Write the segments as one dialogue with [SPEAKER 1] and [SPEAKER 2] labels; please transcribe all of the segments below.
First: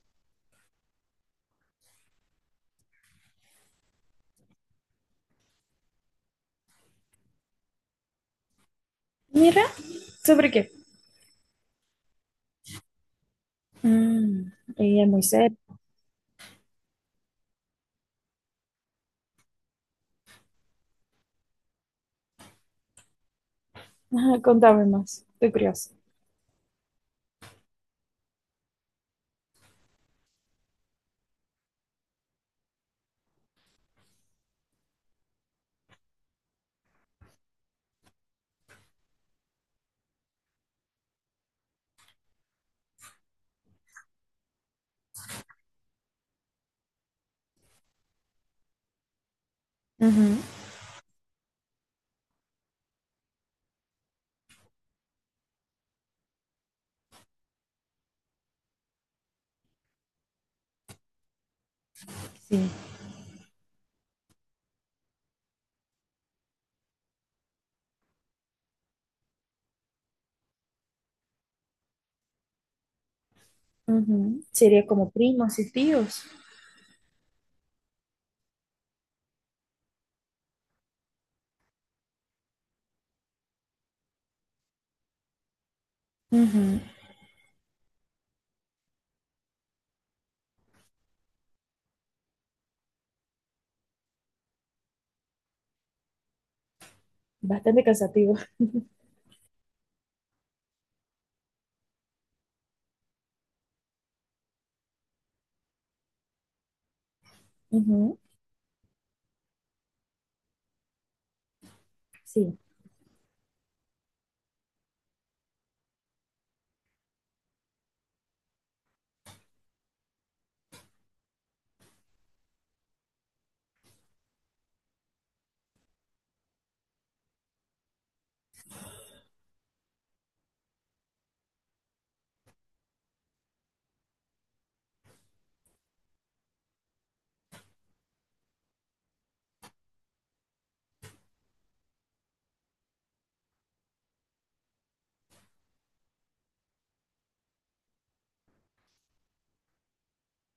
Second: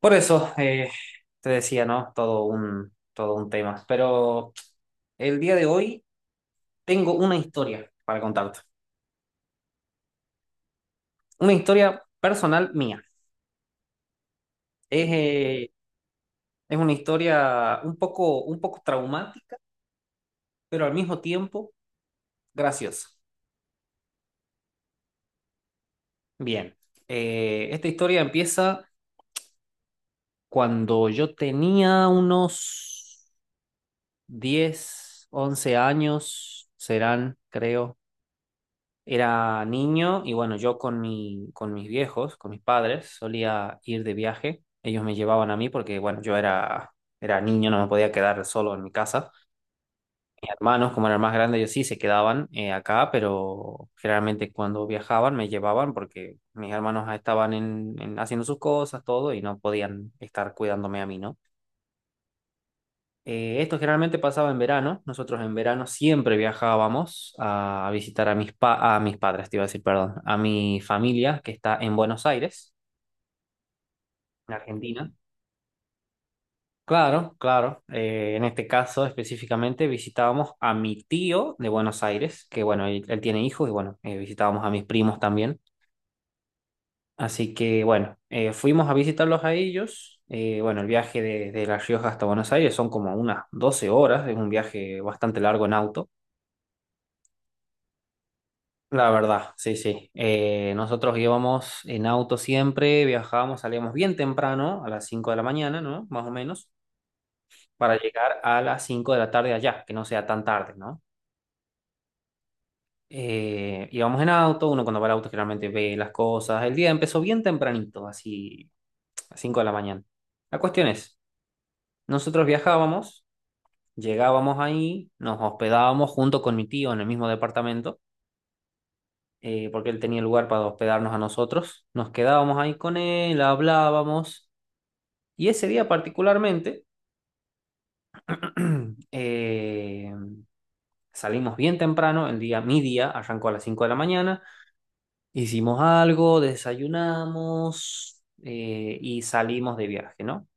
[SPEAKER 1] Por eso te decía, ¿no? Todo un tema. Pero el día de hoy tengo una historia para contarte.
[SPEAKER 2] Mira, ¿sobre qué?
[SPEAKER 1] Una historia personal mía.
[SPEAKER 2] Mm, ella
[SPEAKER 1] Es,
[SPEAKER 2] es muy seria.
[SPEAKER 1] eh, es una historia un poco traumática, pero al mismo tiempo graciosa.
[SPEAKER 2] Ajá, contame más, estoy curiosa.
[SPEAKER 1] Bien, esta historia empieza cuando yo tenía unos 10 u 11 años, serán, creo. Era niño y bueno, yo con mis viejos, con mis padres, solía ir de viaje. Ellos me llevaban a mí porque, bueno, yo era niño, no me podía quedar solo en mi casa.
[SPEAKER 2] Ujú.
[SPEAKER 1] Mis hermanos, como eran más grandes, ellos sí se quedaban acá, pero generalmente cuando viajaban me llevaban porque mis hermanos estaban haciendo sus cosas, todo, y no podían estar cuidándome a mí, ¿no?
[SPEAKER 2] Sí.
[SPEAKER 1] Esto generalmente pasaba en verano. Nosotros en verano siempre viajábamos a visitar a mis padres, te iba a decir, perdón, a mi familia que está en Buenos Aires,
[SPEAKER 2] Ujú.
[SPEAKER 1] en
[SPEAKER 2] Sería como
[SPEAKER 1] Argentina.
[SPEAKER 2] primos y tíos.
[SPEAKER 1] Claro, claro. En este caso específicamente visitábamos a mi tío de Buenos Aires, que bueno, él tiene hijos y bueno, visitábamos a mis primos también.
[SPEAKER 2] Ujú.
[SPEAKER 1] Así que bueno, fuimos a visitarlos a ellos. Bueno, el viaje de La Rioja hasta Buenos Aires son como unas 12 horas, es un viaje bastante largo en auto.
[SPEAKER 2] Bastante cansativo.
[SPEAKER 1] La verdad, sí, sí. Nosotros íbamos en auto siempre, viajábamos, salíamos bien temprano, a las 5 de la mañana, ¿no? Más o menos, para
[SPEAKER 2] Ujú.
[SPEAKER 1] llegar a las 5 de la tarde allá, que no sea tan tarde, ¿no?
[SPEAKER 2] Sí,
[SPEAKER 1] Íbamos en auto, uno cuando va al auto generalmente ve las cosas. El día empezó bien tempranito, así, a 5 de la mañana. La cuestión es, nosotros viajábamos, llegábamos ahí, nos hospedábamos junto con mi tío en el mismo departamento, porque él tenía lugar para hospedarnos a nosotros. Nos quedábamos ahí con él, hablábamos. Y ese día particularmente eh, salimos bien temprano, el día, mi día arrancó a las 5 de la mañana, hicimos algo, desayunamos y salimos de viaje, ¿no?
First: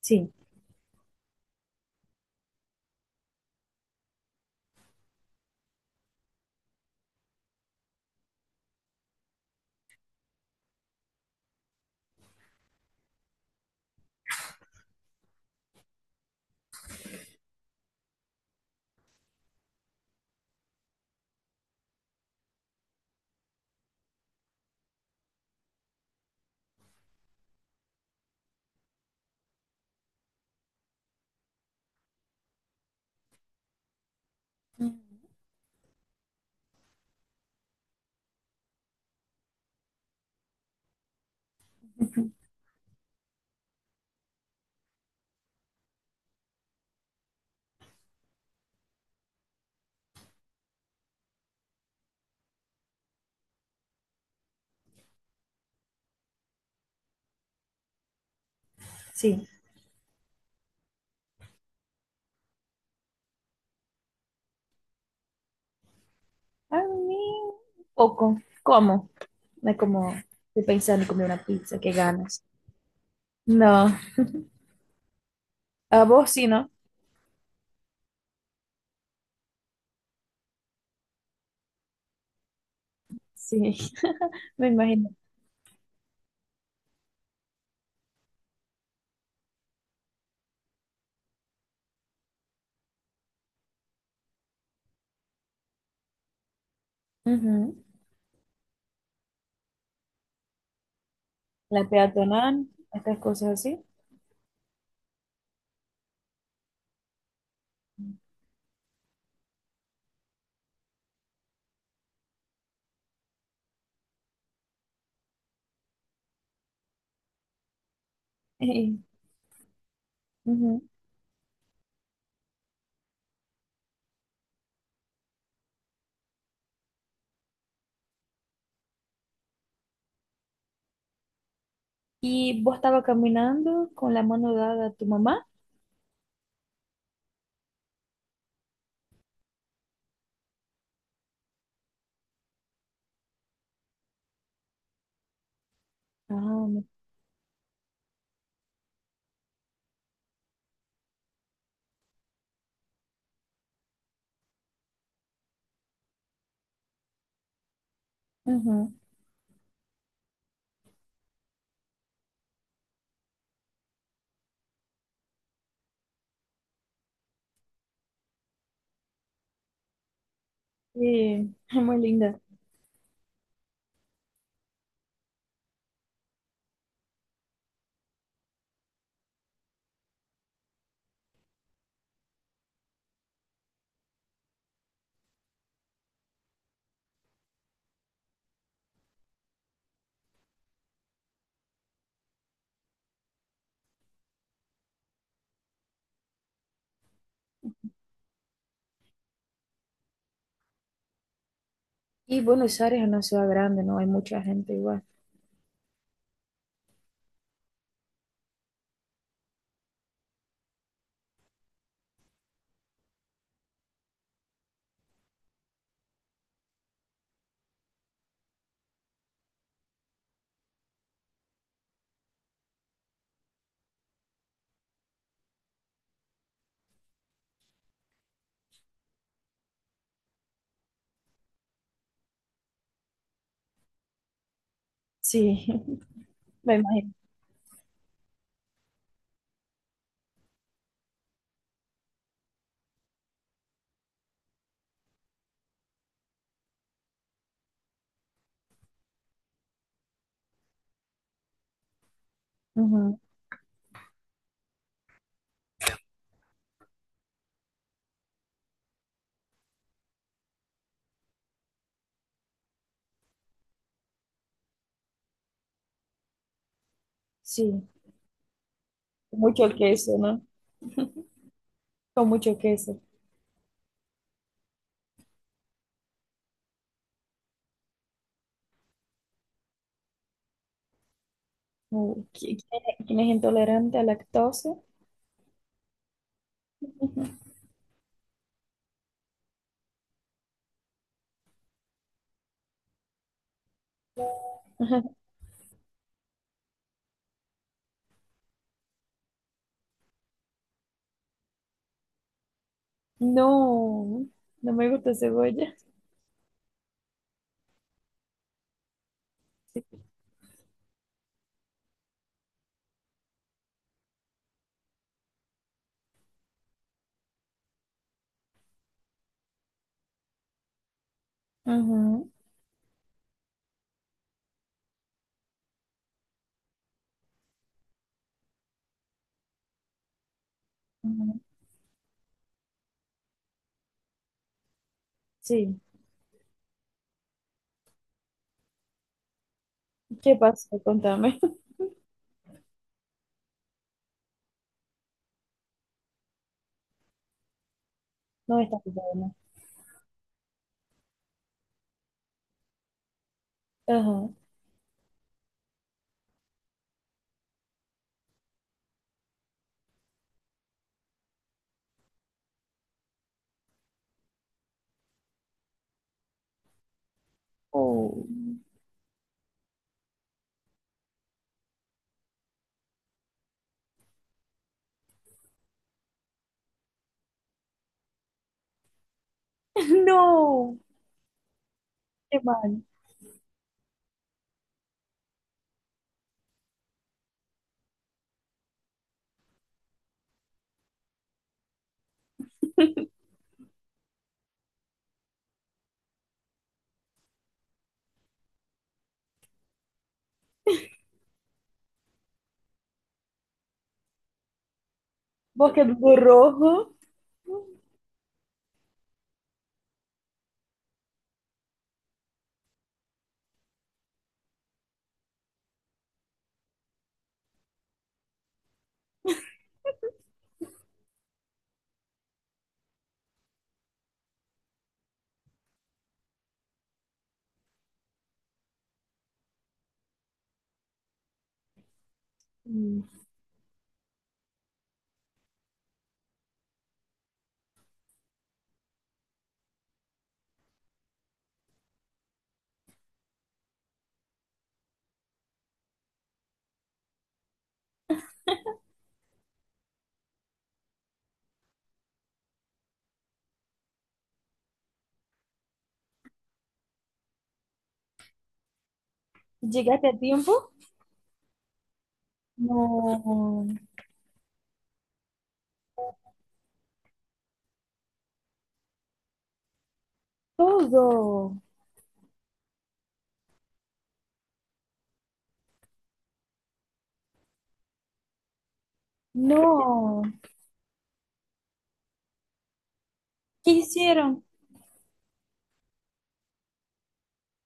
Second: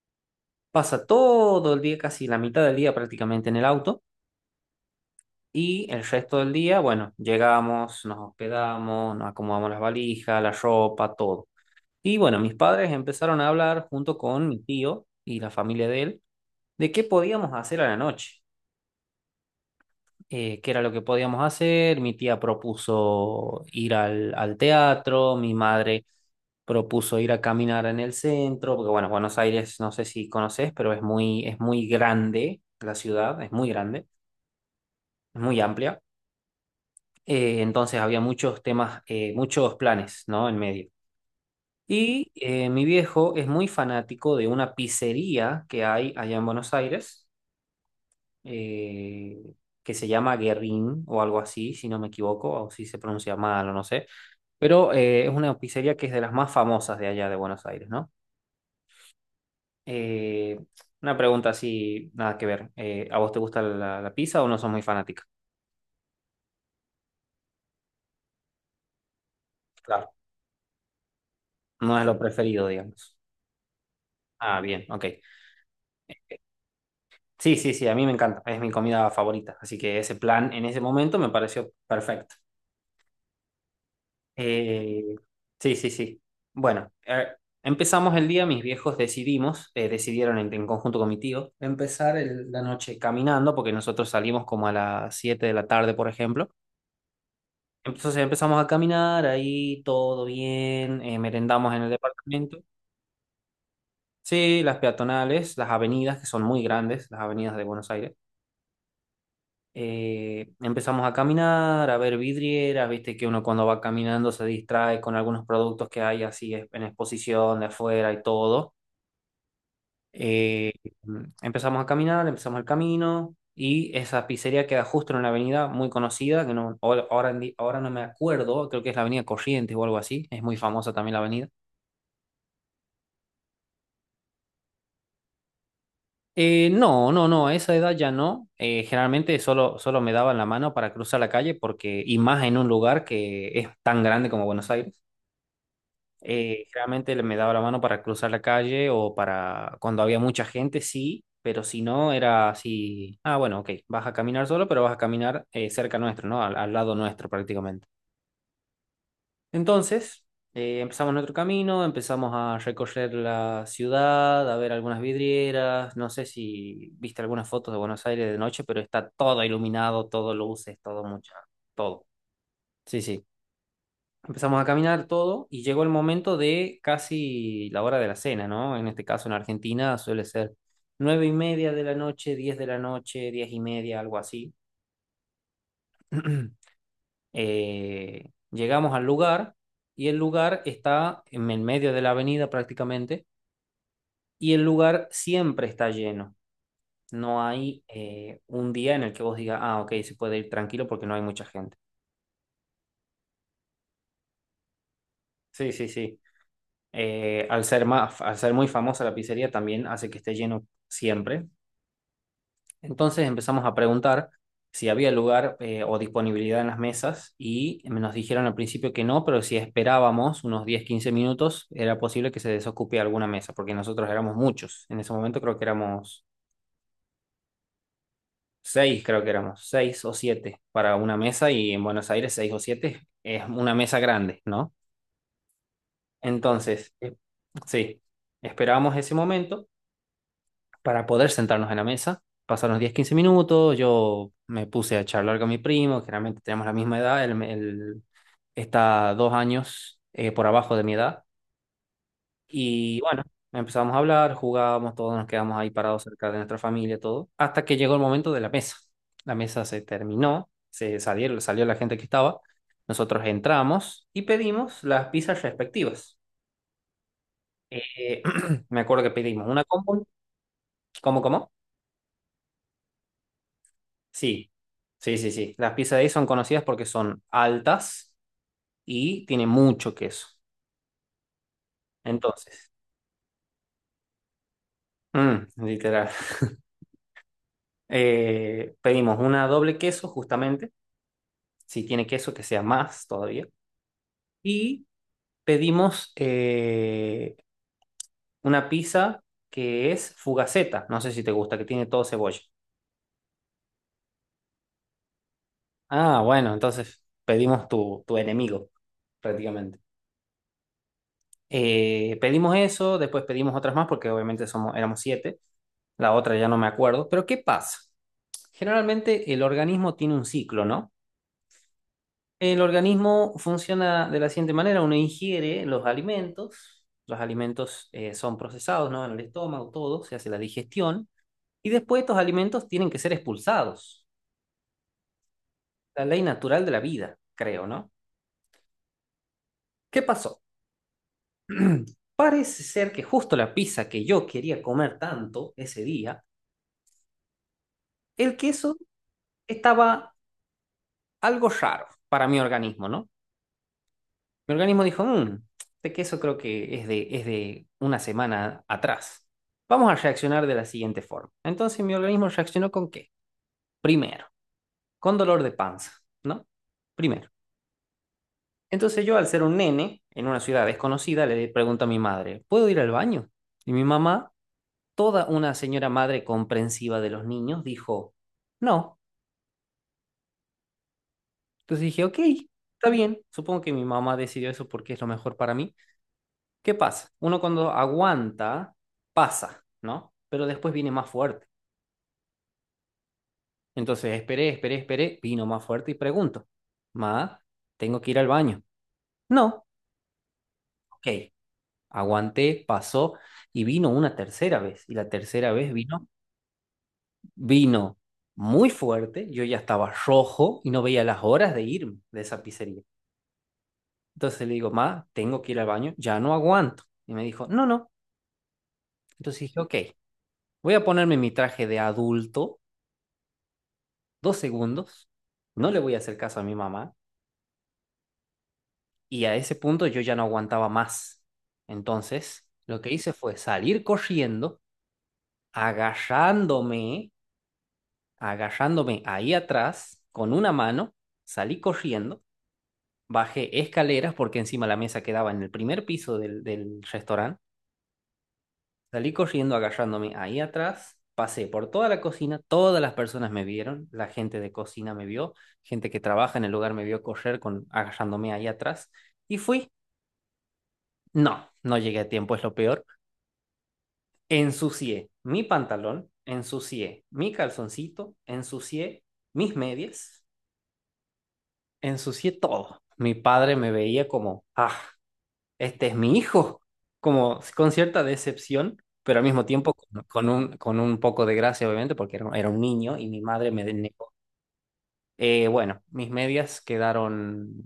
[SPEAKER 2] sí,
[SPEAKER 1] Pasa todo el día, casi la mitad del día prácticamente en el auto. Y el resto del día, bueno, llegamos, nos hospedamos, nos acomodamos las valijas, la ropa, todo. Y bueno, mis padres empezaron a hablar junto con mi tío y la familia de él de qué podíamos hacer a la noche, qué era lo que podíamos hacer. Mi tía propuso ir al teatro, mi madre propuso ir a caminar en el centro, porque bueno, Buenos Aires no sé si conoces, pero es muy grande la ciudad, es muy grande,
[SPEAKER 2] ujú.
[SPEAKER 1] es muy amplia. Entonces había muchos temas, muchos planes, ¿no? En medio. Y mi viejo es muy fanático de una pizzería que hay allá en Buenos Aires, eh, que se llama Guerrín o algo así, si no me equivoco, o si se pronuncia mal o no sé. Pero es una pizzería que es de las más famosas de allá de Buenos Aires, ¿no?
[SPEAKER 2] Sí.
[SPEAKER 1] Eh, una pregunta así, nada que ver. ¿A vos te gusta la pizza o no sos muy fanática?
[SPEAKER 2] A mí, un poco. ¿Cómo? No es
[SPEAKER 1] Claro.
[SPEAKER 2] como estoy pensando en comer una pizza, qué
[SPEAKER 1] No es lo
[SPEAKER 2] ganas.
[SPEAKER 1] preferido, digamos.
[SPEAKER 2] No,
[SPEAKER 1] Ah, bien, ok.
[SPEAKER 2] a vos sí, ¿no?
[SPEAKER 1] Sí, sí, sí, a mí me encanta, es mi comida favorita, así que ese plan en ese momento me pareció perfecto.
[SPEAKER 2] Sí, me imagino.
[SPEAKER 1] Eh, sí, sí, sí. Bueno, empezamos el día, mis viejos decidimos, decidieron en conjunto con mi tío, empezar la noche caminando, porque nosotros salimos como a las 7 de la tarde, por ejemplo.
[SPEAKER 2] Ujú.
[SPEAKER 1] Entonces empezamos a caminar, ahí todo bien, merendamos en
[SPEAKER 2] La
[SPEAKER 1] el
[SPEAKER 2] peatonal,
[SPEAKER 1] departamento.
[SPEAKER 2] estas cosas así.
[SPEAKER 1] Sí, las peatonales, las avenidas, que son muy grandes, las avenidas de Buenos Aires. Empezamos a caminar, a ver vidrieras, viste que uno cuando va caminando se distrae con algunos productos que hay así en exposición de afuera y todo. Eh,
[SPEAKER 2] Ujú.
[SPEAKER 1] empezamos a caminar, empezamos el camino y esa pizzería queda justo en una avenida muy conocida, que no, ahora no me acuerdo, creo que es la avenida Corrientes o algo así, es muy famosa también la avenida.
[SPEAKER 2] Y vos estaba caminando con la mano dada a tu mamá.
[SPEAKER 1] No, no, no, a esa edad ya no. Generalmente solo me daban la mano para cruzar la calle porque, y más en un lugar que es tan grande como Buenos Aires.
[SPEAKER 2] Ah,
[SPEAKER 1] Generalmente me daba la mano para cruzar la calle o para cuando había mucha gente, sí, pero si no, era así, ah, bueno, ok, vas a caminar solo, pero vas a caminar cerca nuestro, ¿no? Al lado nuestro prácticamente.
[SPEAKER 2] ajá.
[SPEAKER 1] Entonces, empezamos nuestro camino, empezamos a recorrer la ciudad, a ver algunas vidrieras, no sé si viste algunas fotos de Buenos Aires de noche, pero está todo iluminado, todo luces, todo mucha,
[SPEAKER 2] Sí, es muy
[SPEAKER 1] todo.
[SPEAKER 2] linda.
[SPEAKER 1] Sí, sí. Empezamos a caminar todo y llegó el momento de casi la hora de la cena, ¿no? En este caso en Argentina suele ser 9:30 de la noche, 10 de la noche, 10:30, algo así. Llegamos al lugar y el lugar está en el medio de la avenida prácticamente y el lugar siempre está lleno. No hay un día en el que vos digas, ah, ok, se puede ir tranquilo porque no hay mucha gente.
[SPEAKER 2] Y Buenos Aires es una ciudad grande, ¿no? Hay mucha gente igual.
[SPEAKER 1] Sí, sí, sí. Al ser muy famosa la pizzería también hace que esté lleno siempre. Entonces empezamos a preguntar si había lugar o disponibilidad en las mesas y nos dijeron al principio que no, pero si esperábamos unos 10-15 minutos era posible que se desocupe alguna mesa, porque nosotros éramos muchos. En ese momento creo que éramos seis, creo que éramos seis o siete para una mesa y en Buenos Aires seis o siete es una mesa grande, ¿no?
[SPEAKER 2] Sí, me
[SPEAKER 1] Entonces,
[SPEAKER 2] imagino.
[SPEAKER 1] sí, esperábamos ese momento para poder sentarnos en la mesa. Pasaron 10-15 minutos, yo me puse a charlar con mi primo, generalmente tenemos la misma edad, él está 2 años por abajo de mi edad. Y
[SPEAKER 2] Ujú.
[SPEAKER 1] bueno, empezamos a hablar, jugábamos todos, nos quedamos ahí parados cerca de nuestra familia, todo, hasta que llegó el momento de la mesa. La mesa se terminó, se salieron, salió la gente que estaba, nosotros entramos y pedimos las pizzas respectivas.
[SPEAKER 2] Sí.
[SPEAKER 1] Eh, me acuerdo que
[SPEAKER 2] ¿Con
[SPEAKER 1] pedimos una
[SPEAKER 2] mucho
[SPEAKER 1] combo,
[SPEAKER 2] queso, ¿no?
[SPEAKER 1] ¿cómo, cómo?
[SPEAKER 2] Con mucho queso.
[SPEAKER 1] Sí, sí, sí, sí. Las pizzas de ahí son conocidas porque son altas y tienen mucho queso. Entonces,
[SPEAKER 2] Quién es intolerante a lactosa?
[SPEAKER 1] mm, literal. Pedimos una doble queso, justamente. Si tiene queso, que sea más todavía. Y pedimos una pizza que es fugaceta. No sé si te gusta, que tiene todo cebolla.
[SPEAKER 2] No, no me gusta cebolla.
[SPEAKER 1] Ah, bueno, entonces pedimos tu enemigo, prácticamente.
[SPEAKER 2] Sí.
[SPEAKER 1] Pedimos eso, después pedimos otras más porque obviamente somos, éramos siete. La otra ya no me acuerdo, pero ¿qué pasa? Generalmente el organismo tiene un ciclo, ¿no?
[SPEAKER 2] Ujú.
[SPEAKER 1] El organismo funciona de la siguiente manera, uno ingiere los alimentos, son procesados, ¿no? En el estómago, todo, se hace la digestión,
[SPEAKER 2] Ujú.
[SPEAKER 1] y después estos alimentos tienen que ser expulsados,
[SPEAKER 2] Sí.
[SPEAKER 1] la ley natural de la vida, creo, ¿no? ¿Qué
[SPEAKER 2] ¿Qué
[SPEAKER 1] pasó?
[SPEAKER 2] pasa? Contame.
[SPEAKER 1] Parece ser que justo la pizza que yo quería comer tanto ese día, el
[SPEAKER 2] No
[SPEAKER 1] queso
[SPEAKER 2] está bien. ¿No?
[SPEAKER 1] estaba algo raro para mi organismo, ¿no?
[SPEAKER 2] Ajá.
[SPEAKER 1] Mi organismo dijo, mmm, este queso creo que es de una semana atrás. Vamos a reaccionar de la siguiente forma. Entonces mi organismo reaccionó, ¿con qué? Primero, con dolor de panza, ¿no? Primero.
[SPEAKER 2] Oh,
[SPEAKER 1] Entonces yo, al ser un nene en una ciudad desconocida, le pregunto a mi madre, ¿puedo ir al baño? Y mi mamá, toda una señora madre comprensiva de los niños, dijo, no.
[SPEAKER 2] no.
[SPEAKER 1] Entonces dije, ok,
[SPEAKER 2] Qué mal.
[SPEAKER 1] está bien. Supongo que mi mamá decidió eso porque es lo mejor para mí. ¿Qué pasa? Uno cuando aguanta, pasa, ¿no? Pero después viene más fuerte. Entonces esperé, esperé, esperé, vino más fuerte y pregunto, Ma, ¿tengo que ir al baño? No, ok. Aguanté, pasó y vino una tercera vez. Y la tercera vez
[SPEAKER 2] Porque
[SPEAKER 1] vino,
[SPEAKER 2] do rojo.
[SPEAKER 1] vino muy fuerte, yo ya estaba rojo y no veía las horas de irme de esa pizzería. Entonces le digo, Ma, tengo que ir al baño, ya no aguanto. Y me dijo, no, no. Entonces dije, ok, voy a ponerme mi traje de adulto 2 segundos, no le voy a hacer caso a mi mamá, y a ese punto yo ya no aguantaba más. Entonces, lo que
[SPEAKER 2] Hum,
[SPEAKER 1] hice fue salir corriendo, agarrándome, agarrándome ahí atrás con una mano, salí corriendo, bajé escaleras porque encima la mesa quedaba en el primer piso del restaurante. Salí corriendo agarrándome ahí atrás, pasé por toda la cocina, todas las personas me vieron, la gente de cocina me vio, gente que trabaja en el lugar me vio correr con agarrándome ahí atrás y fui.
[SPEAKER 2] ¿llegaste a tiempo?
[SPEAKER 1] No, no llegué a tiempo, es lo peor.
[SPEAKER 2] No,
[SPEAKER 1] Ensucié mi pantalón, ensucié mi calzoncito, ensucié mis medias,
[SPEAKER 2] todo.
[SPEAKER 1] ensucié todo. Mi padre me veía como, ah, este es mi hijo, como con cierta decepción, pero al mismo tiempo con,
[SPEAKER 2] No.
[SPEAKER 1] con un poco de gracia, obviamente, porque era un niño y mi madre me
[SPEAKER 2] ¿Qué
[SPEAKER 1] denegó.
[SPEAKER 2] hicieron?
[SPEAKER 1] Bueno, mis medias quedaron,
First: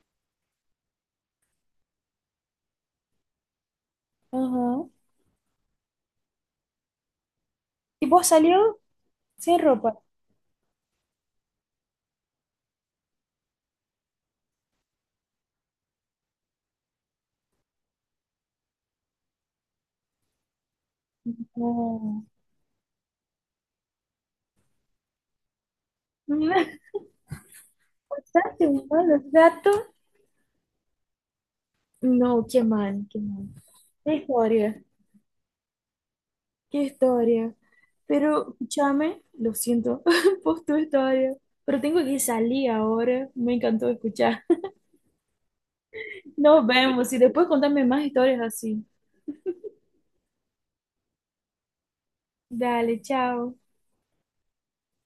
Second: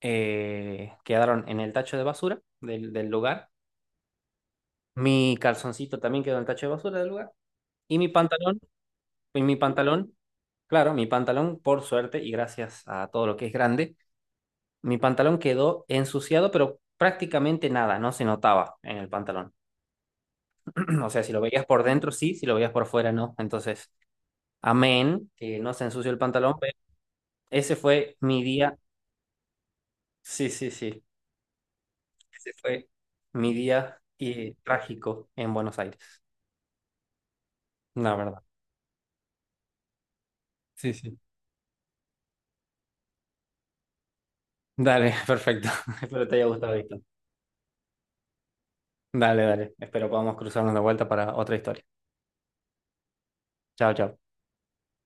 [SPEAKER 1] eh, quedaron en el tacho de basura del lugar.
[SPEAKER 2] Ajá.
[SPEAKER 1] Mi calzoncito también quedó en el tacho de basura del lugar. Y mi
[SPEAKER 2] Y vos
[SPEAKER 1] pantalón,
[SPEAKER 2] salió
[SPEAKER 1] y mi
[SPEAKER 2] sin ropa.
[SPEAKER 1] pantalón, claro, mi pantalón, por suerte y gracias a todo lo que es grande, mi pantalón quedó ensuciado, pero prácticamente nada, no se notaba en el pantalón. O sea, si lo veías por dentro,
[SPEAKER 2] No.
[SPEAKER 1] sí, si lo veías por fuera, no. Entonces, amén, que no se ensució el pantalón, pero ese fue mi
[SPEAKER 2] Bastante
[SPEAKER 1] día,
[SPEAKER 2] malo, gato.
[SPEAKER 1] sí, sí, sí,
[SPEAKER 2] No,
[SPEAKER 1] ese
[SPEAKER 2] qué
[SPEAKER 1] fue
[SPEAKER 2] mal, qué mal.
[SPEAKER 1] mi día
[SPEAKER 2] Qué historia,
[SPEAKER 1] trágico en Buenos Aires,
[SPEAKER 2] qué historia.
[SPEAKER 1] la verdad.
[SPEAKER 2] Pero escúchame, lo siento por tu
[SPEAKER 1] Sí, sí.
[SPEAKER 2] historia, pero tengo que salir ahora. Me encantó escuchar.
[SPEAKER 1] Dale, perfecto. Espero te haya
[SPEAKER 2] Nos
[SPEAKER 1] gustado, Víctor.
[SPEAKER 2] vemos y después contame más historias así.
[SPEAKER 1] Dale, dale. Espero podamos cruzarnos de vuelta para otra historia.
[SPEAKER 2] Dale, chao.
[SPEAKER 1] Chao, chao.